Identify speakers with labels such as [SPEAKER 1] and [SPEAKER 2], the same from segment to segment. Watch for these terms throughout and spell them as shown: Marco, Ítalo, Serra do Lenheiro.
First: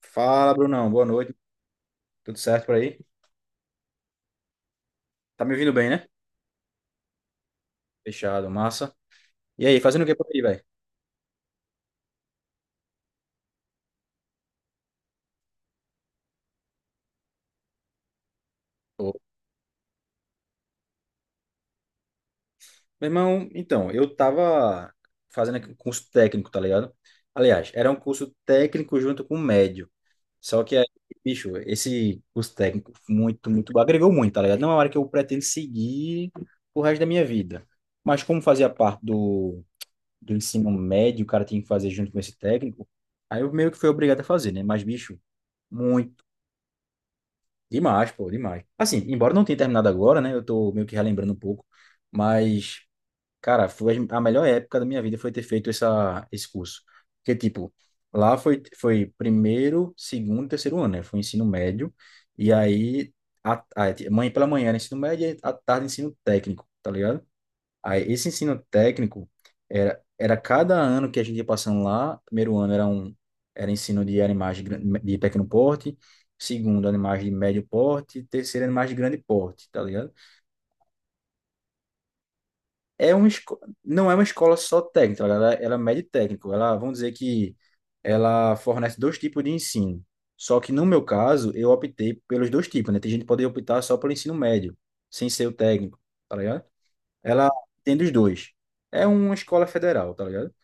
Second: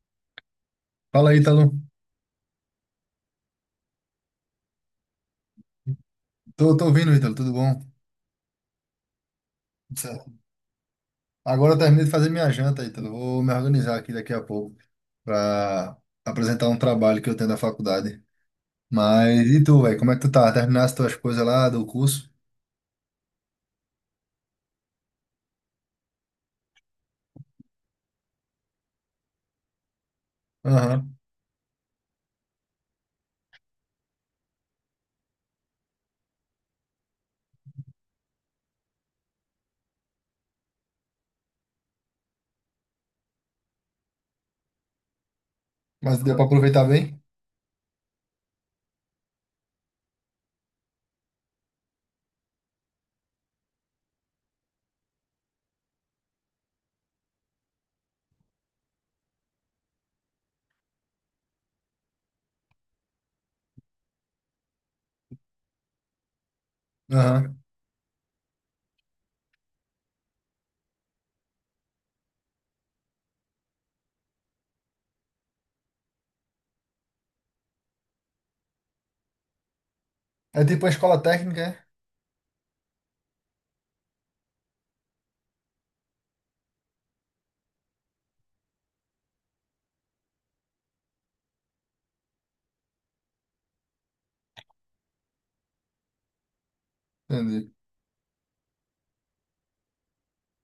[SPEAKER 1] Fala, Brunão. Boa
[SPEAKER 2] Fala,
[SPEAKER 1] noite.
[SPEAKER 2] aí, Ítalo.
[SPEAKER 1] Tudo certo por aí? Tá me ouvindo bem, né?
[SPEAKER 2] Tô ouvindo, Ítalo, tudo bom?
[SPEAKER 1] Fechado, massa. E aí,
[SPEAKER 2] Tudo
[SPEAKER 1] fazendo o que por
[SPEAKER 2] certo.
[SPEAKER 1] aí, velho?
[SPEAKER 2] Agora eu terminei de fazer minha janta, Ítalo. Vou me organizar aqui daqui a pouco para apresentar um trabalho que eu tenho da faculdade.
[SPEAKER 1] Ô,
[SPEAKER 2] Mas e tu, velho? Como é que tu tá? Terminaste tuas coisas lá do curso?
[SPEAKER 1] meu irmão, então, eu tava fazendo aqui um curso técnico, tá ligado? Aliás, era um curso técnico junto com médio. Só que aí,
[SPEAKER 2] Aham.
[SPEAKER 1] bicho, esse curso técnico muito, muito, agregou muito, tá ligado? Não é uma área que eu pretendo seguir o resto da minha vida. Mas como fazia parte do, ensino médio, o cara tinha que fazer junto com esse técnico, aí eu meio que fui obrigado a fazer, né? Mas, bicho,
[SPEAKER 2] Mas
[SPEAKER 1] muito
[SPEAKER 2] deu pra aproveitar bem?
[SPEAKER 1] demais, pô, demais. Assim, embora não tenha terminado agora, né? Eu tô meio que relembrando um pouco, mas, cara, foi a melhor época da minha vida foi ter feito esse curso. Porque, tipo, lá foi primeiro, segundo, terceiro ano, né? Foi ensino médio, e aí, a mãe pela manhã era ensino médio, e à tarde ensino técnico, tá ligado?
[SPEAKER 2] Aham.
[SPEAKER 1] Aí, esse ensino técnico era cada ano que a gente ia passando lá. Primeiro ano era ensino de animais de pequeno porte, segundo animais de médio porte, terceiro animais de grande porte, tá ligado?
[SPEAKER 2] É tipo a escola técnica, é?
[SPEAKER 1] Não é uma escola só técnica, tá ligado? Ela é médio técnico. Ela, vamos dizer que ela fornece dois tipos de ensino. Só que no meu caso, eu optei pelos dois tipos, né? Tem gente que pode optar só pelo ensino médio, sem ser o técnico, tá ligado? Ela
[SPEAKER 2] Entendi.
[SPEAKER 1] tem dos dois. É uma escola federal, tá ligado?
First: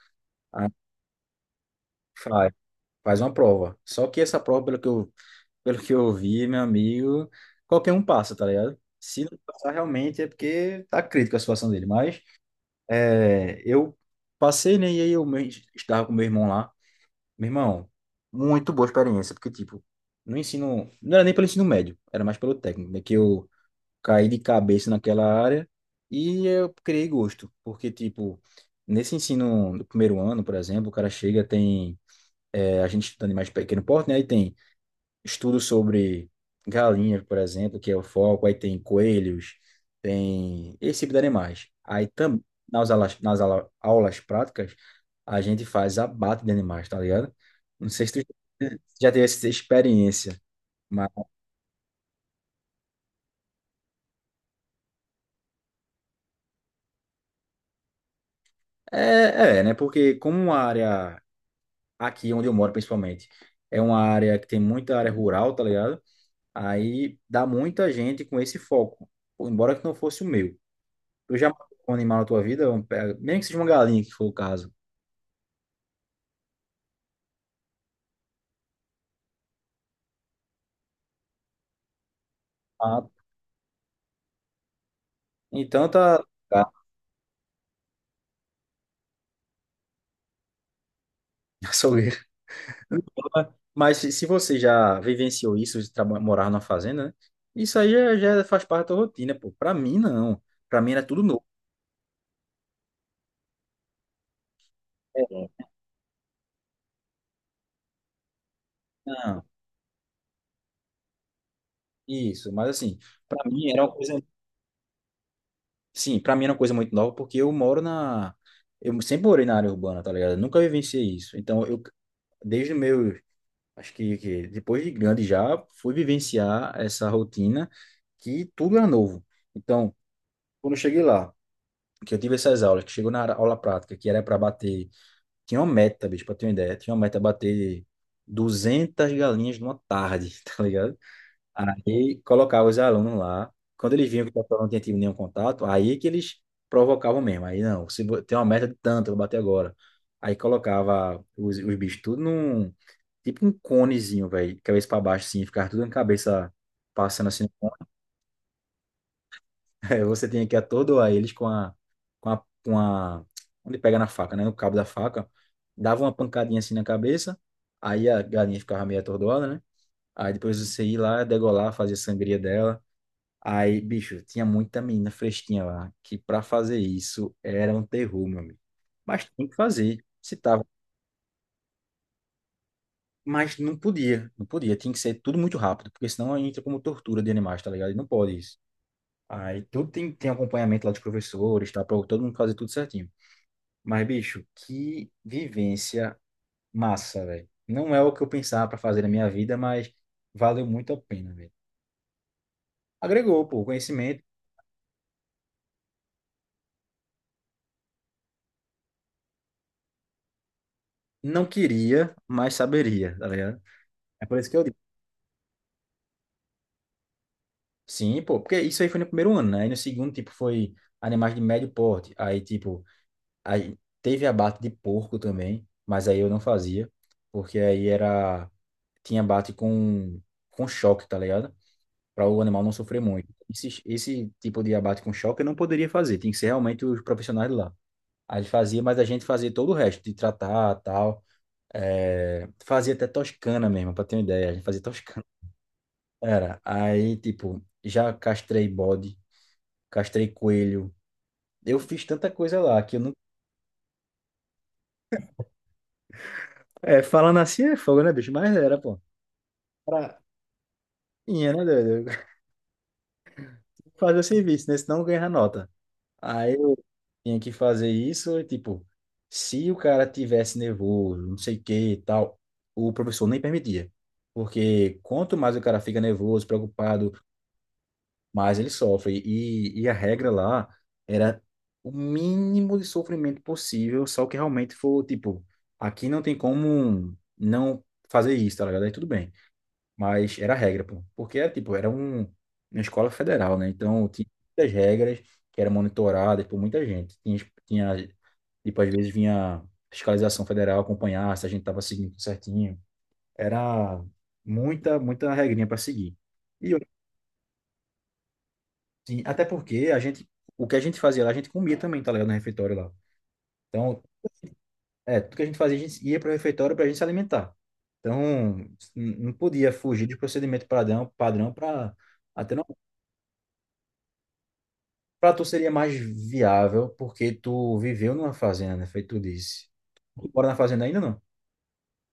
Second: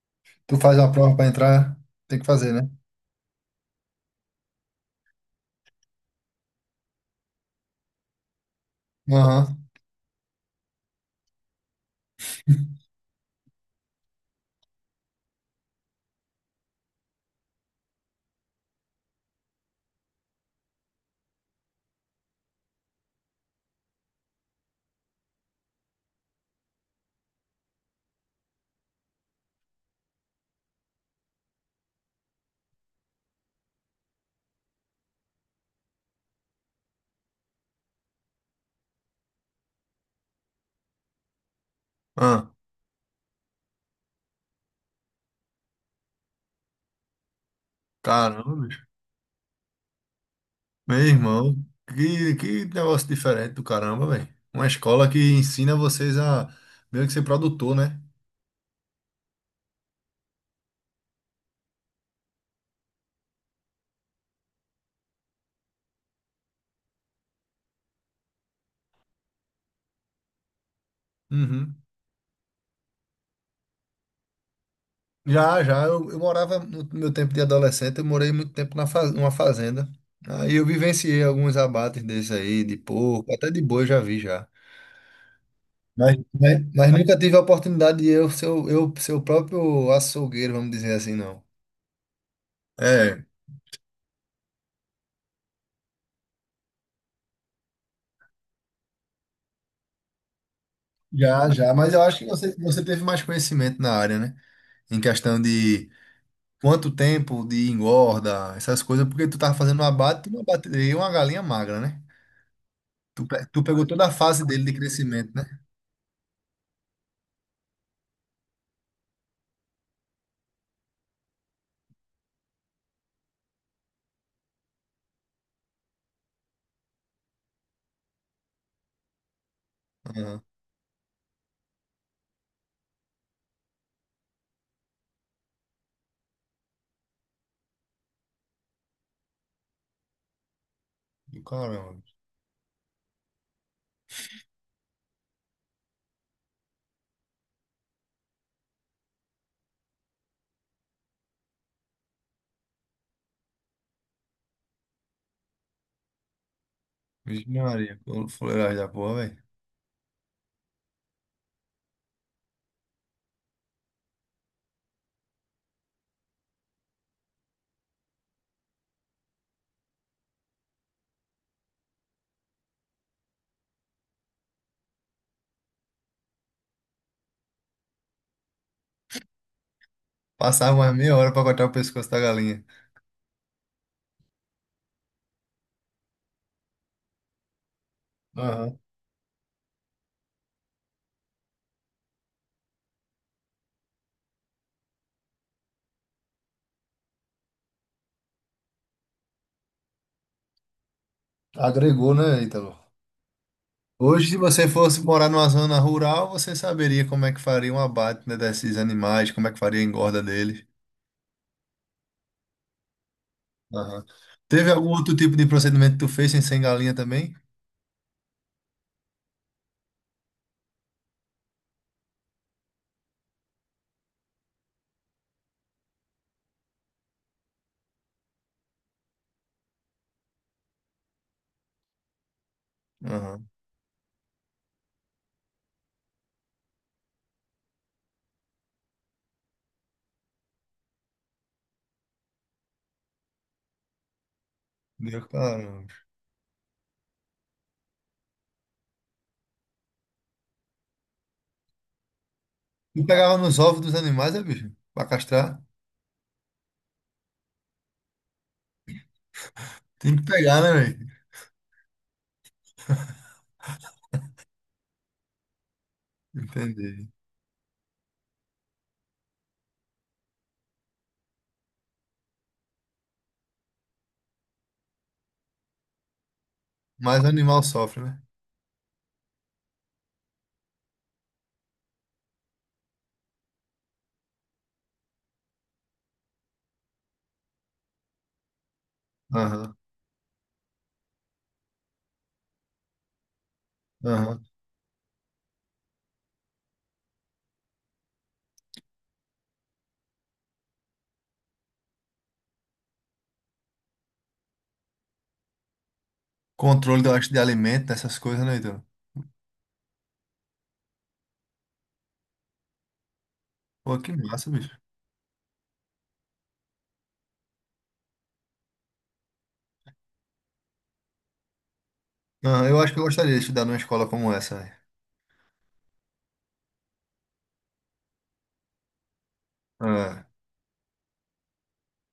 [SPEAKER 2] Tu
[SPEAKER 1] Ah,
[SPEAKER 2] faz uma prova pra entrar, tem que
[SPEAKER 1] faz,
[SPEAKER 2] fazer, né?
[SPEAKER 1] faz uma prova. Só que essa prova, pelo que eu vi, meu amigo, qualquer um passa, tá ligado? Se não
[SPEAKER 2] Aham.
[SPEAKER 1] passar realmente é porque tá crítica a situação dele. Mas eu passei, né? E aí estava com meu irmão lá. Meu irmão, muito boa experiência, porque, tipo, no ensino. Não era nem pelo ensino médio, era mais pelo técnico, né? Que eu caí de cabeça naquela área e eu criei gosto. Porque, tipo, nesse ensino do primeiro ano, por exemplo, o cara chega, tem. É, a gente estuda animais de pequeno porte, né? Aí tem estudos sobre galinhas, por exemplo, que é o foco, aí tem coelhos, tem esse tipo de animais. Aí também,
[SPEAKER 2] Ah,
[SPEAKER 1] nas aulas, nas aula- aulas práticas, a gente faz abate de animais, tá ligado? Não sei se tu
[SPEAKER 2] caramba.
[SPEAKER 1] já teve essa experiência,
[SPEAKER 2] Meu
[SPEAKER 1] mas
[SPEAKER 2] irmão, que negócio diferente do caramba, velho. Uma escola que ensina vocês a meio que ser produtor, né?
[SPEAKER 1] é, né? Porque como uma área, aqui onde eu moro principalmente, é uma área que tem muita área rural, tá ligado? Aí dá muita gente com esse foco, embora que não fosse o meu. Tu já matou
[SPEAKER 2] Uhum.
[SPEAKER 1] um animal na tua vida? Mesmo que seja uma galinha, que for o caso.
[SPEAKER 2] Já, já, eu morava no meu tempo de adolescente, eu morei muito tempo na numa fazenda. Aí eu vivenciei alguns abates desses aí, de
[SPEAKER 1] Ah,
[SPEAKER 2] porco, até de boi eu já vi já.
[SPEAKER 1] então
[SPEAKER 2] Mas,
[SPEAKER 1] tá. Tá.
[SPEAKER 2] mas, mas nunca tive a oportunidade de eu ser, eu ser o próprio açougueiro, vamos dizer assim, não.
[SPEAKER 1] Açougueiro.
[SPEAKER 2] É,
[SPEAKER 1] Mas se você já vivenciou isso, de morar numa fazenda, né? Isso aí já faz parte da tua rotina, pô. Pra mim, não. Pra mim era tudo novo.
[SPEAKER 2] já, já, mas eu acho que você teve mais conhecimento na área, né? Em questão
[SPEAKER 1] É.
[SPEAKER 2] de quanto tempo de engorda, essas coisas, porque tu
[SPEAKER 1] Não,
[SPEAKER 2] tava fazendo um abate, tu abateria uma galinha magra, né?
[SPEAKER 1] isso. Mas assim,
[SPEAKER 2] Tu,
[SPEAKER 1] pra
[SPEAKER 2] tu
[SPEAKER 1] mim era
[SPEAKER 2] pegou
[SPEAKER 1] uma
[SPEAKER 2] toda a
[SPEAKER 1] coisa.
[SPEAKER 2] fase dele de crescimento, né?
[SPEAKER 1] Sim, pra mim era uma coisa muito nova, porque eu moro na. Eu sempre morei na área urbana, tá ligado? Eu nunca vivenciei isso. Então, eu, desde o meu. Acho que, depois de grande já fui vivenciar essa rotina que tudo era novo. Então,
[SPEAKER 2] Aham.
[SPEAKER 1] quando eu cheguei lá, que eu tive essas aulas, que chegou na aula prática, que era para bater, tinha uma meta, bicho, para ter uma ideia, tinha uma meta bater 200 galinhas numa tarde, tá ligado?
[SPEAKER 2] E caramba.
[SPEAKER 1] Aí colocava os alunos lá, quando eles viam que o pessoal não tinha tido nenhum contato, aí que eles provocavam mesmo. Aí não, tem uma meta de tanto, eu vou bater agora. Aí colocava os bichos tudo num tipo um conezinho, velho, cabeça pra baixo, assim, ficar tudo na cabeça passando assim no
[SPEAKER 2] Vixe
[SPEAKER 1] cone.
[SPEAKER 2] Maria, como fuleiragem da porra, velho.
[SPEAKER 1] Aí você tem que atordoar eles com a, onde pega na faca, né? No cabo da faca. Dava uma pancadinha assim na cabeça, aí a galinha ficava meio atordoada, né? Aí depois você ia lá, degolar, fazer sangria dela. Aí, bicho, tinha muita menina fresquinha lá, que pra fazer isso era um terror, meu amigo. Mas tem que fazer. Se tá.
[SPEAKER 2] Passava umas meia hora pra cortar o pescoço da galinha.
[SPEAKER 1] Mas não podia, não podia. Tinha que ser tudo muito rápido, porque senão entra como tortura de animais, tá ligado? E não pode isso.
[SPEAKER 2] Aham.
[SPEAKER 1] Aí tudo tem acompanhamento lá dos professores, tá? Pra todo mundo fazer tudo certinho. Mas, bicho, que vivência massa, velho. Não é o que eu pensava pra fazer na minha vida, mas valeu muito a pena, velho.
[SPEAKER 2] Agregou, né, Ítalo?
[SPEAKER 1] Agregou, pô, conhecimento.
[SPEAKER 2] Hoje, se você fosse morar numa zona rural, você saberia como é que faria um abate, né, desses animais, como é que faria a engorda deles.
[SPEAKER 1] Não queria, mas saberia, tá ligado?
[SPEAKER 2] Aham.
[SPEAKER 1] É por isso que eu
[SPEAKER 2] Teve
[SPEAKER 1] digo.
[SPEAKER 2] algum outro tipo de procedimento que tu fez sem ser galinha também?
[SPEAKER 1] Sim, pô, porque isso aí foi no primeiro ano, né? Aí no segundo, tipo, foi animais de médio porte. Aí, tipo. Aí, teve abate de porco também, mas aí eu não fazia, porque aí era tinha abate com choque, tá ligado? Para o animal não sofrer muito.
[SPEAKER 2] Aham.
[SPEAKER 1] Esse tipo de abate com choque eu não poderia fazer, tem que ser realmente os profissionais lá. Aí ele fazia, mas a gente fazia todo o resto, de tratar, tal. É, fazia até toscana mesmo, para ter uma ideia, a gente fazia toscana.
[SPEAKER 2] Meu cara.
[SPEAKER 1] Era, aí, tipo, já castrei bode, castrei coelho. Eu fiz tanta coisa lá que eu
[SPEAKER 2] Tu
[SPEAKER 1] não.
[SPEAKER 2] pegava nos ovos dos animais, é, bicho? Pra castrar?
[SPEAKER 1] É, falando assim é fogo, né, bicho? Mas era, pô. Prainha,
[SPEAKER 2] Tem que pegar, né, velho?
[SPEAKER 1] né, doido? Fazer o serviço, né? Senão ganha nota. Aí eu
[SPEAKER 2] Entendi.
[SPEAKER 1] tinha que fazer isso, e, tipo, se o cara tivesse nervoso, não sei o que e tal, o professor nem permitia. Porque quanto mais o cara fica nervoso, preocupado,
[SPEAKER 2] Mas o animal sofre, né?
[SPEAKER 1] mais ele sofre. E a regra lá era o mínimo de sofrimento possível, só que realmente for, tipo, aqui não tem como não fazer isso, tá ligado? Aí tudo bem.
[SPEAKER 2] Aham,
[SPEAKER 1] Mas era regra, pô. Porque era, tipo, uma escola federal, né? Então tinha
[SPEAKER 2] aham.
[SPEAKER 1] muitas regras que eram monitoradas por muita gente. Tinha, tipo, às vezes vinha fiscalização federal acompanhar se a gente tava seguindo tudo certinho. Era muita, muita regrinha para seguir. E eu,
[SPEAKER 2] Controle, eu acho, de alimento, essas coisas, né, então?
[SPEAKER 1] assim, até porque a gente, o que a gente fazia lá, a gente comia também, tá ligado? No refeitório lá.
[SPEAKER 2] Pô,
[SPEAKER 1] Então,
[SPEAKER 2] que massa, bicho.
[SPEAKER 1] tudo que a gente fazia, a gente ia para o refeitório para a gente se alimentar. Então, não podia fugir de procedimento padrão para até não.
[SPEAKER 2] Aham, eu acho que eu gostaria de estudar numa escola como essa, velho.
[SPEAKER 1] Para tu seria mais viável, porque tu viveu numa fazenda, né? Feito tu disse.
[SPEAKER 2] Ah.
[SPEAKER 1] Tu mora na fazenda ainda, não?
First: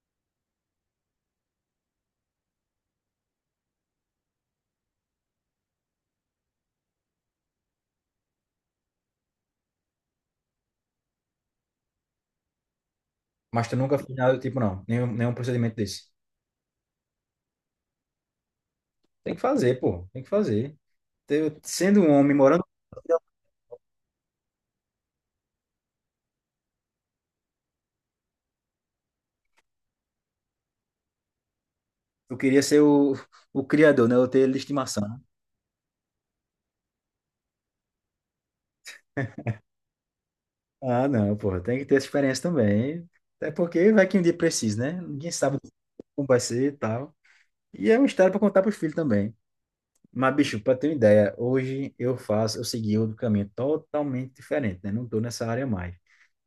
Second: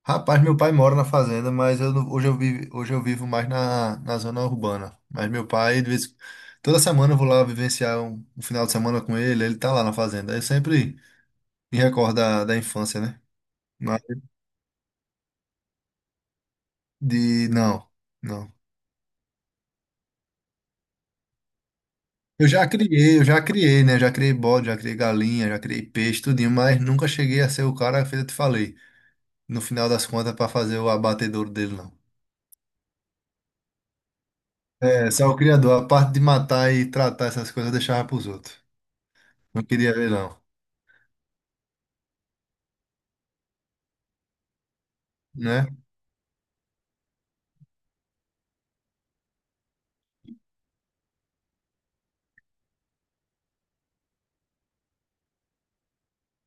[SPEAKER 2] Rapaz, meu pai mora na fazenda, mas eu hoje eu vivo mais na, na zona urbana. Mas meu pai, de vez, toda semana eu vou lá vivenciar um, um final de semana com ele, ele tá lá na fazenda. Eu sempre me recordo da, da infância, né?
[SPEAKER 1] Mas tu nunca
[SPEAKER 2] Mas
[SPEAKER 1] fez nada do tipo, não. Nenhum procedimento desse.
[SPEAKER 2] de, não. Não.
[SPEAKER 1] Tem que fazer, pô. Tem que fazer. Eu, sendo um homem
[SPEAKER 2] Eu
[SPEAKER 1] morando,
[SPEAKER 2] já criei, eu já criei, né? Já criei bode, já criei galinha, já criei peixe, tudinho, mas nunca cheguei a ser o cara que eu te falei, no final das contas, para fazer o abatedouro dele, não.
[SPEAKER 1] eu queria ser o criador, né? Eu ter ele de estimação,
[SPEAKER 2] É,
[SPEAKER 1] né?
[SPEAKER 2] só o criador, a parte de matar e tratar essas coisas eu deixava pros outros. Não queria ver, não,
[SPEAKER 1] Ah, não, pô. Tem que ter essa experiência também. Até porque vai que um dia precisa, né? Ninguém sabe
[SPEAKER 2] né?
[SPEAKER 1] como vai ser e tal. E é uma história para contar pros filhos também. Mas, bicho, para ter uma ideia, hoje eu faço, eu segui outro caminho totalmente diferente, né? Não tô nessa área mais.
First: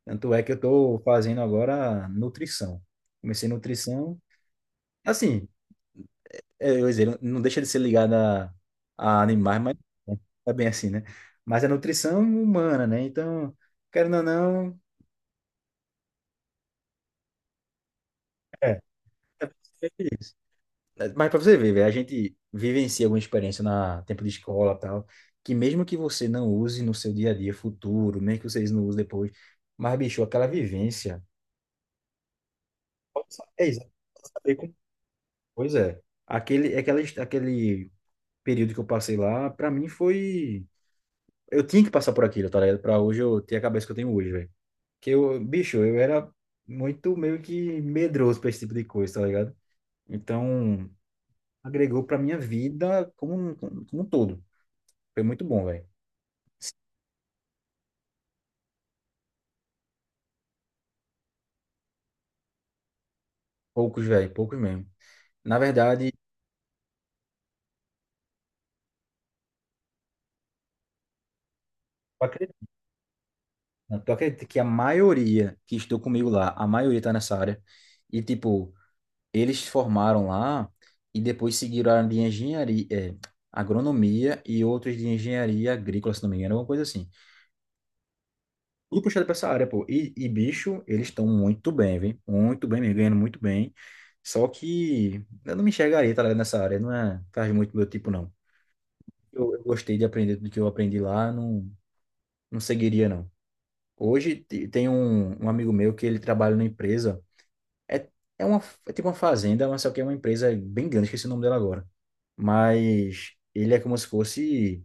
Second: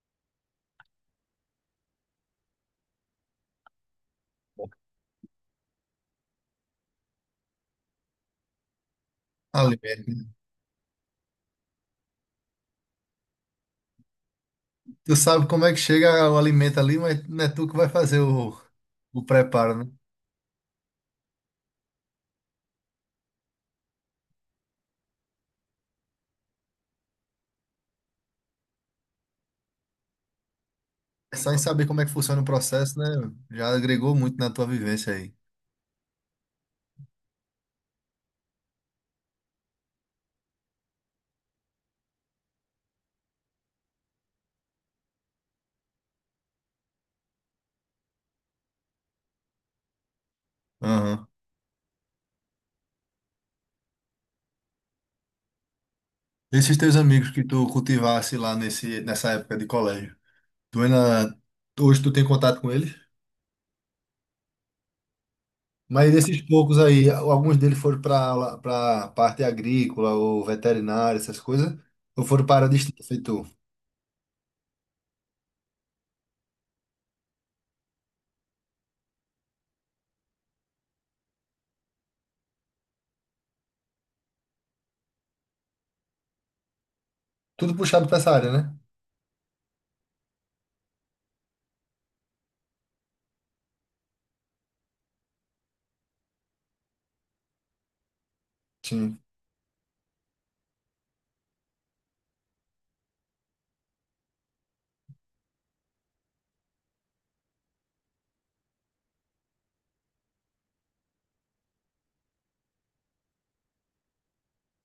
[SPEAKER 1] Tanto é que eu tô fazendo agora nutrição. Comecei nutrição, assim, é, eu ia dizer, não deixa de ser ligada a animais, mas
[SPEAKER 2] Alimento, né?
[SPEAKER 1] é bem assim, né? Mas é nutrição humana, né? Então, querendo ou não,
[SPEAKER 2] Tu sabe como é que chega o alimento ali, mas não é tu que vai fazer
[SPEAKER 1] é.
[SPEAKER 2] o preparo, né?
[SPEAKER 1] Mas pra você ver, velho, a gente vivencia alguma experiência na tempo de escola e tal, que mesmo que você não use no seu dia a dia futuro, mesmo que vocês não usem depois, mas, bicho, aquela vivência.
[SPEAKER 2] Só em saber como é que funciona o processo, né?
[SPEAKER 1] Pode saber, é
[SPEAKER 2] Já
[SPEAKER 1] isso,
[SPEAKER 2] agregou
[SPEAKER 1] pode
[SPEAKER 2] muito na
[SPEAKER 1] saber
[SPEAKER 2] tua
[SPEAKER 1] como-
[SPEAKER 2] vivência aí.
[SPEAKER 1] Pois é. Aquele período que eu passei lá, pra mim foi. Eu tinha que passar por aquilo, tá ligado? Pra hoje eu ter a cabeça que eu tenho hoje, velho. Que eu, bicho, eu era muito meio que medroso pra esse tipo de coisa, tá ligado? Então,
[SPEAKER 2] Aham.
[SPEAKER 1] agregou pra minha vida como, como um todo. Foi muito bom, velho.
[SPEAKER 2] Esses teus amigos que tu cultivasse lá nesse, nessa época de colégio. Tu ainda, hoje tu tem contato com eles?
[SPEAKER 1] Poucos, velho, poucos mesmo. Na verdade,
[SPEAKER 2] Mas desses poucos aí, alguns deles foram para parte agrícola ou veterinária, essas coisas, ou
[SPEAKER 1] tu
[SPEAKER 2] foram
[SPEAKER 1] acredita,
[SPEAKER 2] para a distância, feito tu?
[SPEAKER 1] tu acredita que a maioria que estou comigo lá, a maioria tá nessa área. E, tipo, eles se formaram lá e depois seguiram a área de engenharia, agronomia e outros de engenharia agrícola, se não me engano, alguma coisa assim.
[SPEAKER 2] Tudo puxado para essa área, né?
[SPEAKER 1] Tudo puxado pra essa área, pô. E bicho, eles estão muito bem, viu? Muito bem, mesmo, ganhando muito bem. Só que eu não me enxergaria, tá ligado, nessa área. Não é, faz muito meu tipo, não.
[SPEAKER 2] Sim.
[SPEAKER 1] Eu gostei de aprender tudo que eu aprendi lá, não. Não seguiria, não. Hoje tem um amigo meu que ele trabalha numa empresa. É, é tipo uma fazenda, mas só que é uma empresa bem grande, esqueci o nome dela agora. Mas ele é como se fosse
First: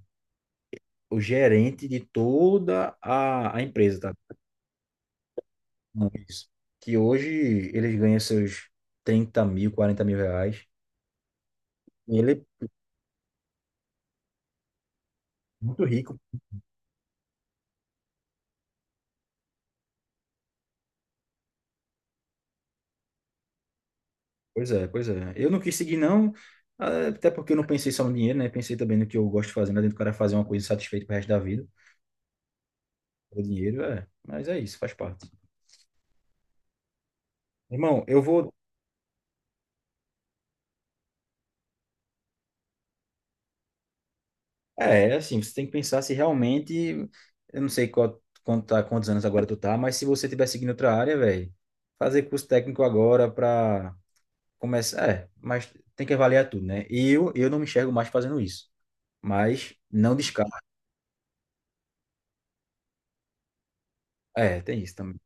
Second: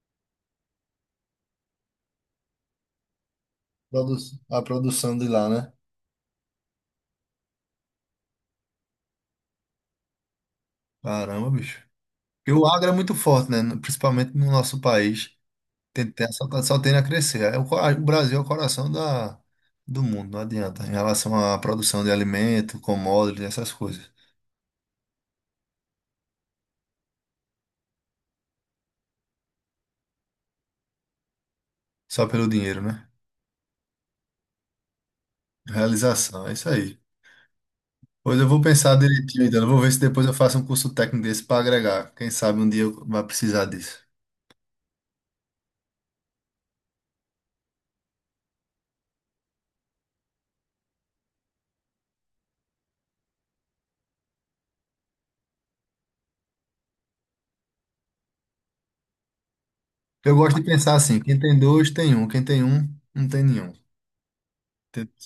[SPEAKER 1] o gerente de toda a empresa,
[SPEAKER 2] Produ-
[SPEAKER 1] tá?
[SPEAKER 2] A produção de lá, né?
[SPEAKER 1] Não, isso. Que hoje eles ganham seus 30 mil, 40 mil reais.
[SPEAKER 2] Caramba, bicho.
[SPEAKER 1] E ele
[SPEAKER 2] Porque
[SPEAKER 1] é
[SPEAKER 2] o agro é muito forte, né? Principalmente no nosso país.
[SPEAKER 1] muito rico.
[SPEAKER 2] Só tende a crescer. É o Brasil é o coração da, do mundo, não adianta. Em relação à produção de alimento, commodities, essas coisas.
[SPEAKER 1] Pois é, pois é. Eu não quis seguir, não. Até porque eu não pensei só no dinheiro, né? Pensei também no que eu gosto de fazer, né? Dentro do cara fazer uma coisa satisfeita pro resto da vida.
[SPEAKER 2] Só pelo dinheiro, né?
[SPEAKER 1] O dinheiro é, mas é isso, faz parte.
[SPEAKER 2] Realização, é isso aí.
[SPEAKER 1] Irmão, eu
[SPEAKER 2] Pois eu
[SPEAKER 1] vou.
[SPEAKER 2] vou pensar direitinho, então. Eu vou ver se depois eu faço um curso técnico desse para agregar. Quem sabe um dia eu vá precisar disso.
[SPEAKER 1] É assim, você tem que pensar se realmente. Eu não sei qual, quanto tá, quantos anos agora tu tá, mas se você tiver seguindo outra área, velho, fazer curso técnico agora pra começar. É, mas tem que avaliar tudo, né? E eu não me enxergo mais fazendo isso. Mas não
[SPEAKER 2] Eu
[SPEAKER 1] descarto.
[SPEAKER 2] gosto de pensar assim: quem tem dois, tem um. Quem tem um, não tem nenhum.
[SPEAKER 1] É, tem isso
[SPEAKER 2] Tem-
[SPEAKER 1] também.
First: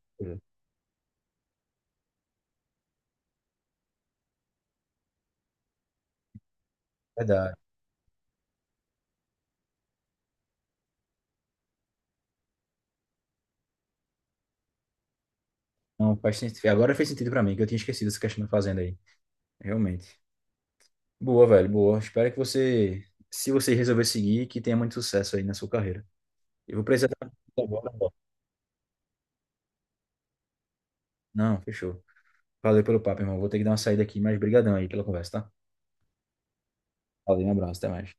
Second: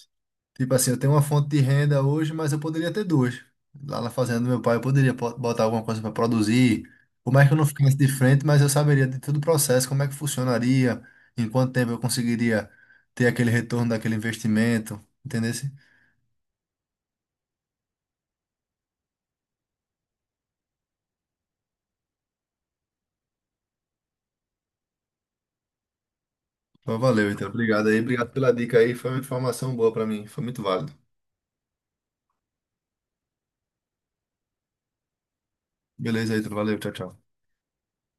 [SPEAKER 2] Tipo assim, eu tenho uma fonte de renda hoje, mas eu poderia ter duas. Lá na fazenda do meu pai, eu poderia botar alguma coisa para produzir. Por mais
[SPEAKER 1] Verdade.
[SPEAKER 2] que eu não ficasse de frente, mas eu saberia de todo o processo, como é que funcionaria, em quanto tempo eu conseguiria ter aquele retorno daquele investimento. Entendeu?
[SPEAKER 1] Não faz sentido. Agora fez sentido pra mim, que eu tinha esquecido essa questão da fazenda aí. Realmente. Boa, velho, boa. Espero que você, se você resolver seguir, que tenha muito sucesso aí na sua carreira. Eu vou precisar dar
[SPEAKER 2] Valeu, então.
[SPEAKER 1] uma volta
[SPEAKER 2] Obrigado aí.
[SPEAKER 1] agora.
[SPEAKER 2] Obrigado pela dica aí. Foi uma informação boa para mim. Foi muito válido.
[SPEAKER 1] Não, fechou. Valeu pelo papo, irmão. Vou ter que dar uma saída aqui, mas brigadão aí pela conversa, tá?
[SPEAKER 2] Beleza, Ítalo. Valeu. Tchau, tchau.
[SPEAKER 1] Valeu, um abraço, até mais.